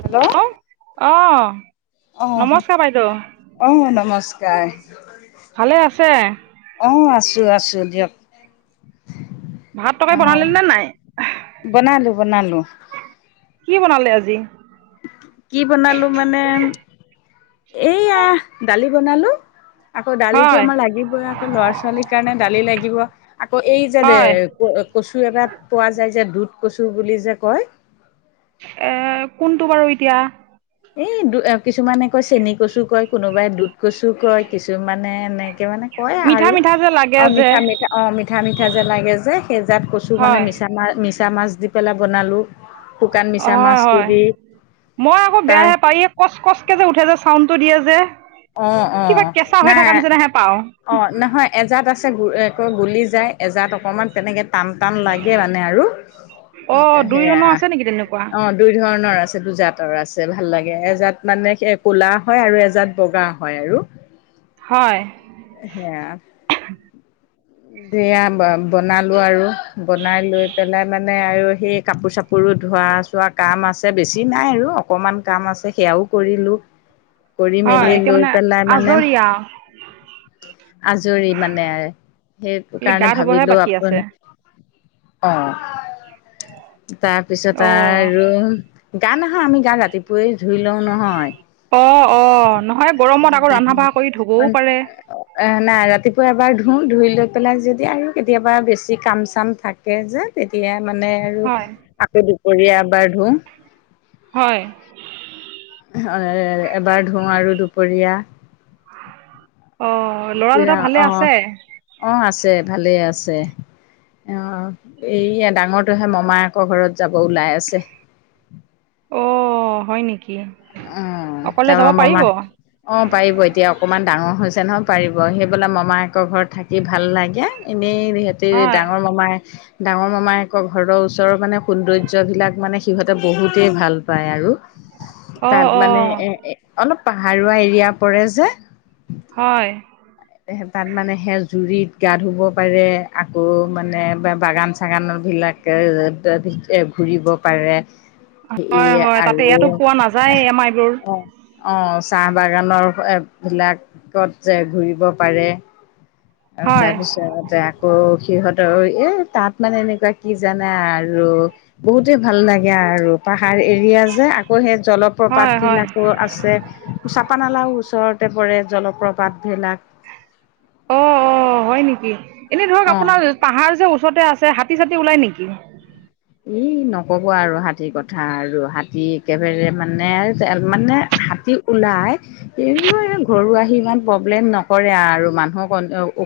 Hello অৱ। অহ নমস্কাৰ অহ বাইদেউ, নমস্কাৰ ভালে আছে? অ আছো আছো দিয়ক। ভাত তৰকাৰী অহ বনালি নে নাই? বনালো বনালো। কি বনালে আজি? কি বনালো মানে, এইয়া দালি বনালো। আকৌ দালিতো হয় আমাৰ লাগিবই আক, ল'ৰা ছোৱালীৰ কাৰণে দালি লাগিব আকৌ এই যে দে হয় কচু এটা পোৱা যায় যে দুধ কচু বুলি যে কয় এ কোনটো বাৰু এতিয়া? এই দু কিছুমানে কয় চেনি কচু কয় কোনোবাই দুধ কচু কয় কিছুমানে এনেকে মানে কয় মিঠা আৰু মিঠা যে লাগে অ যে মিঠা মিঠ অঁ মিঠা মিঠা যে লাগে যে, সেইজাত কচু মানে হয় মিছা মা মিছা মাছ দি পেলাই বনালোঁ। অ হয় হয়, মই আকৌ তাৰ বেয়াহে পা কচ কচ কে যে উঠে যে চাউণ্ডটো দিয়ে যে, অ অ কিবা কেঁচা হৈ নাই থকা নিচিনা হে পাওঁ। অ নহয় এজাত আছে এ কৈ গুলি যায় এজাত অকণমান তেনেকে টান টান লাগে মানে আৰু। অ' দুই সেয়া ধৰণৰ আছে নেকি তেনেকুৱা অ দুই ধৰণৰ আছে দুজাতৰ আছে ভাল লাগে, এজাত মানে হে কু'লা হয় আৰু এজাত বগা হয় আৰু। হয়। সেইয়া। [inaudible] দেয়া বনালো আৰু বনাই লৈ পেলাই মানে আৰু সেই কাপোৰ চাপোৰ পুৰো ধোৱা চোৱা কাম আছে বেছি নাই আৰু অকণমান কাম আছে সেয়াও কৰিলোঁ। কৰি মেলি হয় এতিয়া লৈ মানে পেলাই মানে আজৰি আও? আজৰি মানে সেইটো খালি গা কাৰণে ধুবহে ভাবিলো বাকী আপুন আছে অ তাৰপিছত অ' আৰু গা নহয় আমি গা ৰাতিপুৱাই ধুই লওঁ নহয়। অ অ নহয় গৰমত আকৌ ৰন্ধা বঢ়া কৰি ধুবও পাৰে। এ নাই ৰাতিপুৱা এবাৰ ধুও ধুই লৈ পেলাই যদি আৰু কেতিয়াবা বেছি কাম চাম থাক কে যে তেতিয়া মানে আৰু হয় আকৌ দুপৰীয়া এবাৰ ধুম। হয়। হয় এ এবাৰ ধোওঁ আৰু দুপৰীয়া। অঁ ল'ৰা দুটা ৰা ভালে অ আছে অ আছে ভালেই আছে। এইয়া ডাঙৰটোহে মামায়েকৰ ঘৰত যাব ওলাই আছে। অ হয় নেকি? অ অকলে যাব তাৰপৰা পাৰিব মমাই অ পাৰিব এতিয়া অকণমান ডাঙৰ হৈছে নহয় পাৰিব, সি বোলে মামায়কৰ ঘৰত থাক কি ভাল লাগে এনেই সিহঁতে হয় ডাঙৰ মমাই ডাঙৰ মমায়েকৰ ঘৰৰ ওচৰৰ মানে সৌন্দৰ্যবিলাক মানে সিহঁতে বহুতেই ভাল পায় আৰু। অঁ তাত মানে অঁ এ এ অলপ পাহাৰুৱা এৰিয়া পৰে যে। হয়। তাত মানে সেই জুৰিত গা ধুব পাৰে আকৌ মানে বাগান চাগানৰ বিলাক [inaudible] ঘূৰিব পাৰে। ই হয় হয় তাতে আৰু ইয়াতো পোৱা নাযায় আমাৰ এইবোৰ অ অ চাহ বাগানৰ এ বিলাকত যে ঘূৰিব পাৰে। আৰু হয় তাৰপিছতে আকৌ সিহঁতৰ এ তাত মানে এনেকুৱা কি জানা আৰু। বহুতেই ভাল লাগে আৰু। পাহাৰ এৰিয়া যে আকৌ সেই হয় জলপ্ৰপাত হয় বিলাকো আছে। চাপানালাও ওচৰতে পৰে জলপ্ৰপাতবিলাক। অ' অ' হয় নেকি এনে ধৰক অ আপোনাৰ পাহাৰ যে ওচৰতে আছে হাতী চতি ওলাই নেকি? ই নকব আৰু হাতীৰ কথা আৰু হাতী একেবাৰে মানে মানে হাতী। ওলাই। সেই ঘৰ আহি ইমান প্ৰব্লেম নকৰে আৰু মানুহক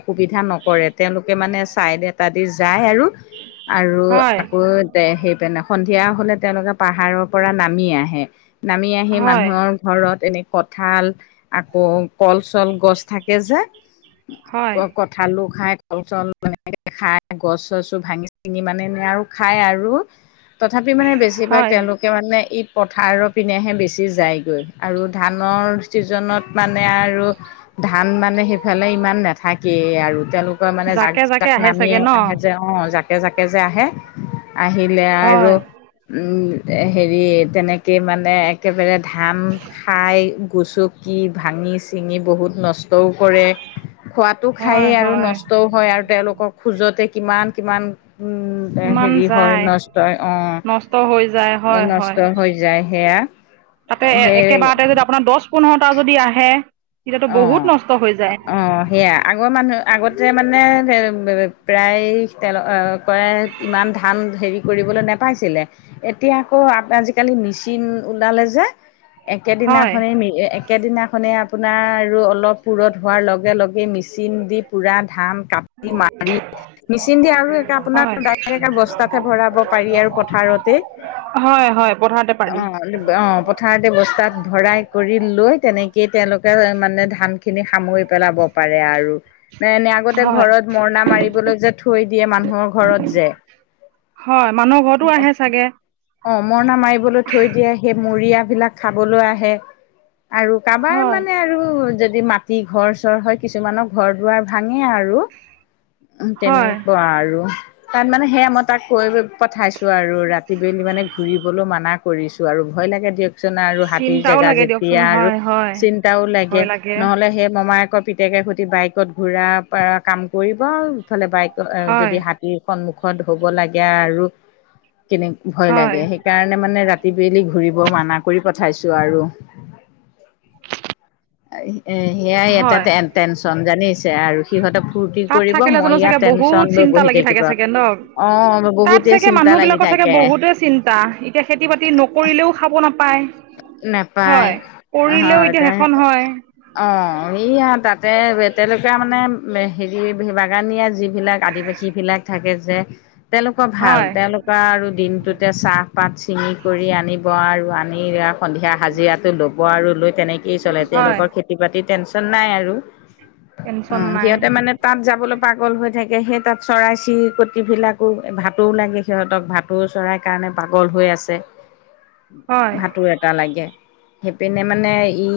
অসুবিধা নকৰে। তেওঁলোকে মানে ছাইড এটা দি যায় আৰু। উ [inaudible] আৰু আকৌ সেই সন্ধিয়া হলে তেওঁলোকে পাহাৰৰ পৰা নামি আহে। নামি আহি হয় মানুহৰ। ঘৰত এনে কঠাল আকৌ কল- চল গছ থাকে যে। ক হয় ক। আঠালু খাই কল চল এনেকৈ খাই গছ - চছ চো ভাঙি চিঙি মানে আৰু। খাই আৰু তথাপি মানে বেছিভাগ হয় তেওঁলোক। তেওঁলোকে মানে ই পথাৰৰ পিনেহে বেছি যায়গে। আৰু ধানৰ ছিজনত মানে আৰু। ধান মানে সেইফালে ইমান নাথাকে। কেই আৰু তেওঁলোকৰ মানে জাক জাকে - জাকে জাক আহে চাগে নামিয় ন আহে যে অ জাকে জাকে যে আহে। আহিলে হয় আৰু। হেৰি তেনেকেই মানে একেবাৰে ধান। খাই গুচকি ভাঙি চিঙি বহুত নষ্টও কৰে। খোৱাতো হয় খায়েই আৰু হয় নষ্টও হয় আৰু তেওঁলোকক খোজতে কিমান কিমান উম। এ কিমান হেৰি হয় যায় নষ্ট, নষ্ট হৈ যায় অ' হয় হয় নষ্ট হৈ যায় সেয়া। তাতে সেই একেবাৰতে যদি আপোনাৰ দচ - পোন্ধৰটা যদি আহে। তেতিয়াতো বহুত অ' নষ্ট হৈ যায় অ' সেয়া আগৰ মানুহে। আগতে মানে প্ৰায় তেলক ইমান ধান হেৰি কৰিবলৈ নাপ। পাইছিলে, এতিয়া আকৌ আজিকালি মেচিন ওলালে যে। হয় একেদিনাখনে একে দিনাখনে আপুনি। আপোনাৰ আৰু অলপ পুৰঠ হোৱাৰ লগে - লগে মেচিন দি পুৰা ধান। কাটি মাৰি মেচিন দি আৰুে আপোনাৰ হয় ডাইৰেক্ট বস্তাতহে ভৰাব পাৰি আৰু পথাৰতে। হয় হয় পথাৰতে অ পাৰি ল অ [inaudible] পথাৰতে বস্তাত ভৰাই কৰি লৈ তেনেকেই তেওঁলোকে। মানে ধান খিনি সামৰি পেলাব পাৰে আৰু মানে এনে। আগতে হয় ঘৰত মৰণা মাৰিবলৈ যে থৈ দিয়ে মানুহক। ঘৰত যে। হয় মানুহ ঘৰতো আহে চাগে অ' মৰণা মাৰিবলৈ থৈ দিয়ে সেই মৰিয়াবিলাক খাবলৈ আহে। আৰু কাৰোবাৰ হয় মানে আৰু যদি মাটি ঘৰ চৰ হয় কিছুমানৰ ঘৰ দুৱাৰ ভাঙে আৰু। আৰু হয় তেনেকুৱা আৰু তাত মানে সেয়া মই তাক কৈ পঠাইছো। আৰু ৰাতি বেলি মানে ঘুৰিবলৈ মানা কৰিছো আৰু ভয় লাগে দিয়ক। হ জো চিন্তাও যেয়া লাগে দিয়কচোন চিা ল হয় হয় ভয় লাগে ন [inaudible] সেই মামায়কৰ পিতেকে সৈতে বাইকত ঘূৰা কাম কৰিব আৰু ইফালে বাইক। হয় যদি হাতীৰ সন্মুখত ধব লাগে আৰু কেনে ভয় হয় লাগে স। সেই কাৰণে মানে ৰাতি বিলি ঘূৰিব মানা কৰি পঠাইছো আৰু। [inaudible] আহ এ, সেয়াই হয় ইয়াতেন টেনশ্যন জানিছে আৰু সিহঁতে ফূৰ্তি তাত কৰিব মই ইয়াত টেনশ্যন লৈ বহি থাকিব। ঠাগে ন অ' তাত বহুতে চাগে চিন্তা মানুহ লাগি বিলাকৰ চাগে থাকে বহুতে চিন্তা, এতিয়া খেতি বাতি নকৰিলেও খাব নাপায়। নেপায় হয় কৰিলেও হয় এতিয়া দে। সেইখন হয়। অ এইয়া তাতে তেলুৱা মানে হেৰি বাগানীয়া যিবিলাক আদিবাসী। যি বিলাক থাকে যে তেওঁলোকৰ ভাল হয় তেওঁলোক, তা আৰু দিনটোতে চাহপাত ছিঙি কৰি আনিব আৰু আনি এয়া। সন্ধিয়া হাজিৰাটো ল'ব আৰু লৈ তেনেকেই চলে হয় তেওঁলোকৰ খেতি বাতিৰ টেনশ্যন নাই আৰু অ টেনচন নাই সিহঁতে মানে। তাত যাবলৈ পাগল হৈ থাকে সেই তাত চৰাই চিৰিকট বিলাকো ভাতোও লাগে সিহঁতক ভাত, ভটৌও চৰাইৰ কাৰণে পাগল হৈ আছে হয় ভাটৌ এ এটা লাগে সেইপিনে মানে ই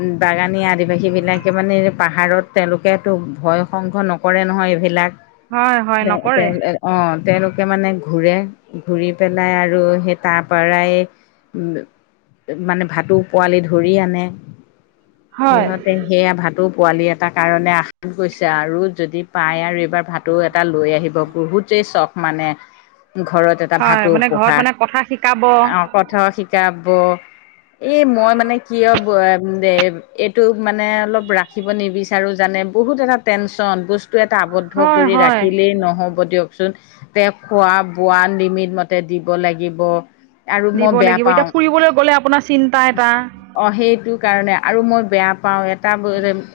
উ বাগানী আদি। সীবিলাকে মানে পাহাৰত তেওঁলোকেতো ভয় সংঘ নকৰে নহয় এইবিলাক। হয় হয় নকৰে [unintelligible] অ তেওঁলোকে মানে ঘূৰে ঘূৰি পেলাই আৰু সেই তাৰ পৰাই, উ, মানে ভাটৌ পোৱালি ধৰি আনে হয় সিহঁতে সেয়া ভাটৌ পোৱালি এ এটা কাৰণে আশাত গৈছে আৰু যদি পায় আৰু এইবাৰ ভাতৌ এটা লৈ আহিব বহুত, ই চখ মানে ঘৰত এটা হয় ভাটৌ মানে ঘৰত পোহা মানে কথা শিকাব অ, কথ শিকাব এই মই মানে কিয় [unintelligible] এইটো মানে অলপ ৰাখিব নিবিচাৰো জানে বহুত এটা টেনচন ব এটা আৱদ্ধ হয় কৰি হয় ৰাখিলেই নহ'ব দিয়ক। চোন তে খোৱা বোৱা নিমিট মতে দিব লাগিব। আৰু দিব মই বেয়া লাগিব পাওঁ। এতিয়া গ'লে আপোনাৰ চিন্তা এটা। অ সেইটো কাৰণে আৰু মই বেয়া পাও এটা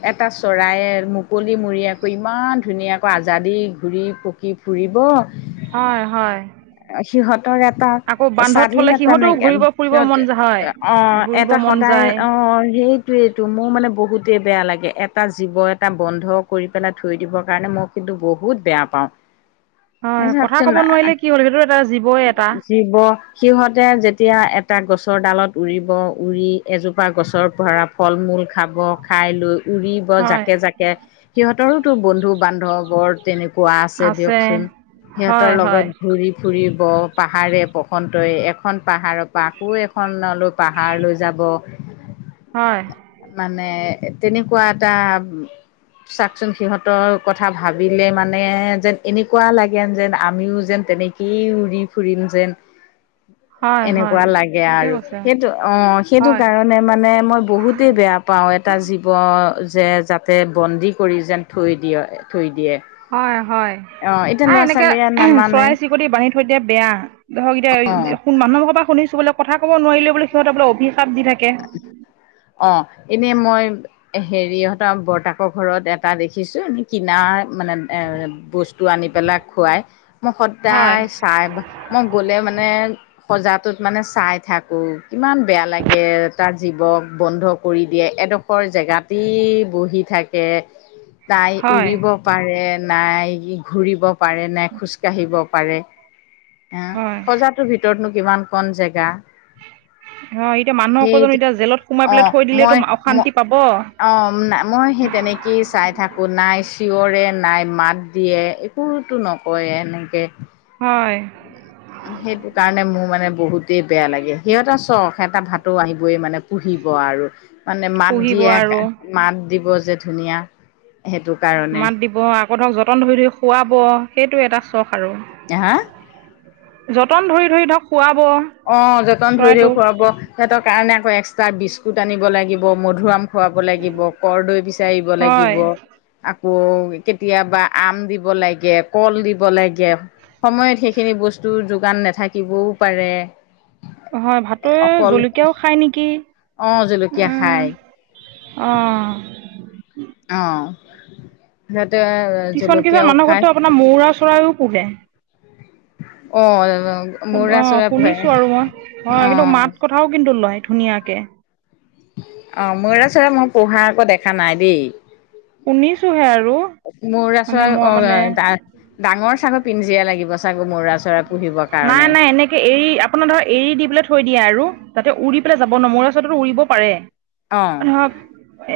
এটা চৰায়ে মোক, মুকলি মুৰিয়াকৈ ইমান ধুনীয়াকৈ আজা দি ঘূৰি পকি ফুৰিব। হয় হয় সিহঁতৰ এটা আকৌ বান্ধত থলে স্বাধীন এটা সিহঁতেও নাইক ঘূৰিব ফুৰিব সিহঁত মন যায়, হয় অ ঘূৰিব এটা মন সদায় যায় অ, অ সেইটোয়েইটো মোৰ মানে বহুতেই বেয়া লাগে এটা জীৱ এটা বন্ধক, কৰি পেলাই থৈ দিবৰ কাৰণে মই কিন্তু বহুত বেয়া পাওঁ, হয় কথা কব চাওকচোন নোৱাৰিলে কি হ'ল সেইটো এটা জীৱই এটা। জীৱ সিহঁতে যেতিয়া এ এটা গছৰ ডালত উৰিব উৰি এজোপা গছৰ ভৰা ফল মূল খাব খাই লৈ। উৰিব হয় জাকে জাকে। সিহঁতৰোতো বন্ধু বান্ধৱৰ তেনেকুৱা আছে দিয়কচোন। সিহঁতৰ হয় হয় লগত ঘূৰি, ফুৰিব পাহাৰে বসন্তই এখন পাহাৰৰ পৰা আকৌ এখন, পাহাৰ লৈ যাব। হয়। মানে তেনেকুৱা এটা। চাওকচোন সিহঁতৰ কথা ভাবিলে মানে যেন এনেকুৱা লাগেন যেন আমিও যেন তেনেকে, উৰি উৰি ফুৰিম যেন। হয় হয় পোৱা লাগে ঠিকে আৰু কৈছে সেইটো অ সেইটো হয় কাৰণে মানে মই বহুতেই বেয়া পাওঁ এটা জী জীৱ যে যাতে বন্দী কৰি যেন থৈ দিয়ে থৈ দিয়ে হয় হয় অ এতিয়া আৱ ল'ৰা এনেকে ছোৱালীয়ে নামানে চৰাই চিৰিকটি বান্ধি থৈ দিলে বেয়া ধৰক অ এতিয়া মানুহ পৰা শুনিছো বোলে কথা কব নোৱাৰিলে সিহঁতে বোলে অভিশাপ দি থাকে অ এনেই মই হেৰিহঁতৰ বৰতাকৰ ঘৰত এটা দেখিছো এ কিনাৰ মানে এ বস্তু আনি পেলাই খুৱাই মই হয় সদায় চাই মই গলে মানে সজাটোত মানে চাই থাকো কিমান বেয়া লাগে এটা জীৱক বন্ধ কৰি দিয়ে এডোখৰ জেগাতেই বহি থাকে [unintelligible] তাই হয় উৰিব পাৰে নাই ঘূৰিব পাৰে নে খোজকাঢ়িব পাৰে হয় অহ সজাটোৰ ভিতৰতনো কিমান কন জেগা অ এতিয়া মানুহকো সেই জানো এতিয়া জেলত সোমাই পেলাই অ', থৈ দিলেতো মই ম অশান্তি পাব অ মই সেই তেনেকেই চাই থাকো নাই চিঞৰে নাই মাত দিয়ে একোৰতো নকয়ে এনেকে হয় সেইটো কাৰণে মোৰ মানে বহুত তে বেয়া লাগে সিহঁতে এটা চখ এটা ভাতৌ আহিবই মানে পুহিব আৰু মানে মাত পুহিব আৰু দিয়ে মাত দিব যে ধুনীয়া সেইটো কাৰণে অ আকৌ ধৰক যতন ধৰি ধৰি খুৱাব সেইটো এটা চখ আৰু [unintelligible] যতন ধৰি ধৰি ধৰক খুৱাব অ যতন ধৰি ধৰি চৰাইটোক খুৱাব সিহঁতৰ কাৰণে আকৌ এক্সটা বিস্কুট আনিব লাগিব মধুআম খুৱাব লাগিব কৰদৈ বিচাৰিব হয় লাগিব আকৌ কেতিয়াবা আম দিব লাগে কল দিব লাগে সময়ত সেইখিনি বস্তুৰ যোগান নাথাকিবও পাৰে হয় ভাটৌৱে অকল জলকীয়াও খায় নেকি অ', জলকীয়া উম খায় অ অহ সেইটোৱে কিছুমান কিছুমান মানুহৰ ঘৰততো আপোনাৰ মৌৰা চৰাইও পোহে অ [unintelligible] অ চৌৰা পোহে শুনিছো আৰু মই অ কিন্তু মাত কথাও কিন্তু লয় ধুনীয়াকে অ ময়ুৰা চৰাই মই পোহা আক দেখা নাই দেই শুনিছোহে আৰু ময়ূৰা মানে চৰাই মই অ মানে ডা ডাঙৰ চাগৰ পিনজীৰা লাগিব চাগে ময়ূৰা চৰাই পুহিবৰ না কাৰণে না এনেকে এৰি আপোনাৰ ধৰ এৰি দি পেলাই থৈ দিয়ে আৰু যাতে উৰি পেলাই যাব নোৱাৰে ময়ূৰ চৰাইতো উৰিব পাৰে অ' ধৰক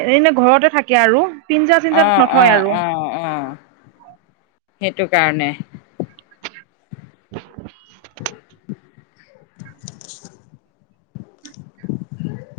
এনেই নো ঘৰতে থাকে আৰু পিঞ্জা অ চিঞ্জাত অ নথয় আৰু অ অ সেইটো কাৰণে [unintelligible] [unintelligible]